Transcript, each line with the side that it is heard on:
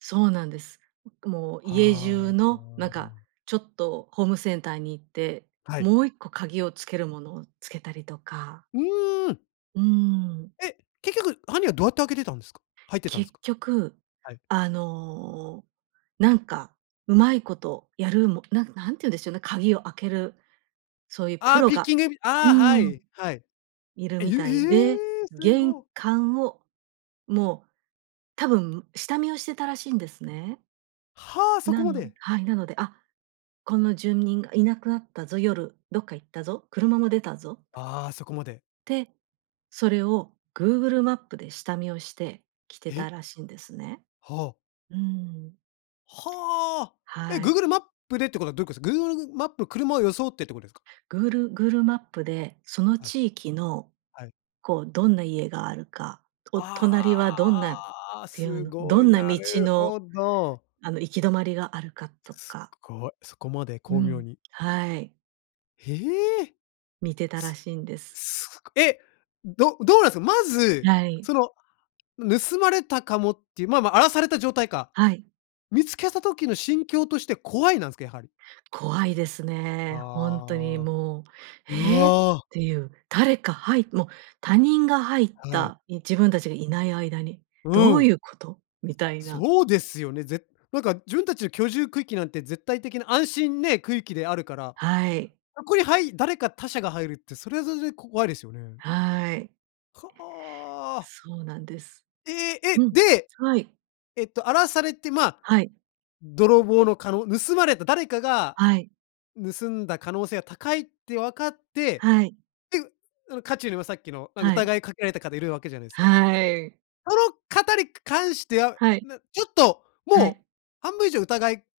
right: そうなんです。もう家中
left: は
right: のなんか
left: あ。
right: ちょっとホームセンターに行って
left: はい。
right: もう1個鍵をつけるものをつけたりとか。
left: うーん。
right: うん。
left: え、結局犯人はどうやって開けてたんですか？入ってたんで
right: 結
left: すか？
right: 局、
left: はい。
right: あの、なんかうまいことやるもなん何て言うんでしょうね、鍵を開けるそういうプ
left: あ、
right: ロ
left: ピッ
right: が、
left: キング、
right: う
left: あ、は
right: ん、
left: い。はい。
right: いる
left: え、え
right: みたいで、
left: え、す
right: 玄
left: ご。
right: 関をもう多分下見をしてたらしいんですね。
left: は、そ
right: な
left: こま
right: の
left: で。
right: はい、なので、あ、この住民がいなくなったぞ、夜、どっか行ったぞ、車も出たぞ。
left: あ、そこまで。
right: て、それを Google マップで下見をして来てた
left: え？
right: らしいんですね。
left: は。
right: うん。
left: は。え、
right: はい。
left: Google マップでってことはどういうことですか？Google マップ車を装ってってことですか？
right: グールGoogleマップで、その
left: はい。
right: 地域の
left: はい。
right: こうどんな家があるか、お隣は
left: あ
right: どんなっ
left: あ、
right: ていう
left: す
right: の、
left: ご
right: ど
left: い、
right: んな
left: な
right: 道
left: る
right: の
left: ほど。
right: あの行き止まりがあるかと
left: す
right: か。
left: ごい、そこまで
right: う
left: 巧妙
right: ん、
left: に。
right: はい。
left: へえ。
right: 見てたらしいんです。
left: すご、え、どどうなんですか？まず、
right: はい。
left: その盗まれたかもっていう、まま、荒らされた状態か。
right: はい。
left: 見つけた時の心境として怖いなんですか、やはり。
right: 怖いですね、ほんとに
left: ああ。
right: もう。
left: う
right: ええっ
left: わ。
right: ていう誰かはいもう他人が入っ
left: はい。
right: た、い自分たちがいない間に、
left: う
right: どう
left: ん。
right: いうこと？みたいな。
left: そうですよね。ぜなんか自分たちの居住区域なんて絶対的な安心ね、区域であるから、
right: はい。
left: そこにはい誰か他者が入るってそれはそれで怖いですよね。
right: はい。
left: かあ。
right: そうなんです。
left: え
right: う
left: え、
right: ん、
left: で、
right: はい。
left: えっと荒らされて、ま、
right: はい。
left: 泥棒のかの盗まれた誰かが
right: はい。
left: 盗んだ可能性が高いって分かって、
right: はい。
left: で、その渦中にはさっきのなん
right: はい。
left: 疑いかけられた方いるわけじゃないですか。
right: はい。
left: その方にか関しては、
right: はい。
left: なちょっと
right: はい。
left: もう半分以上疑い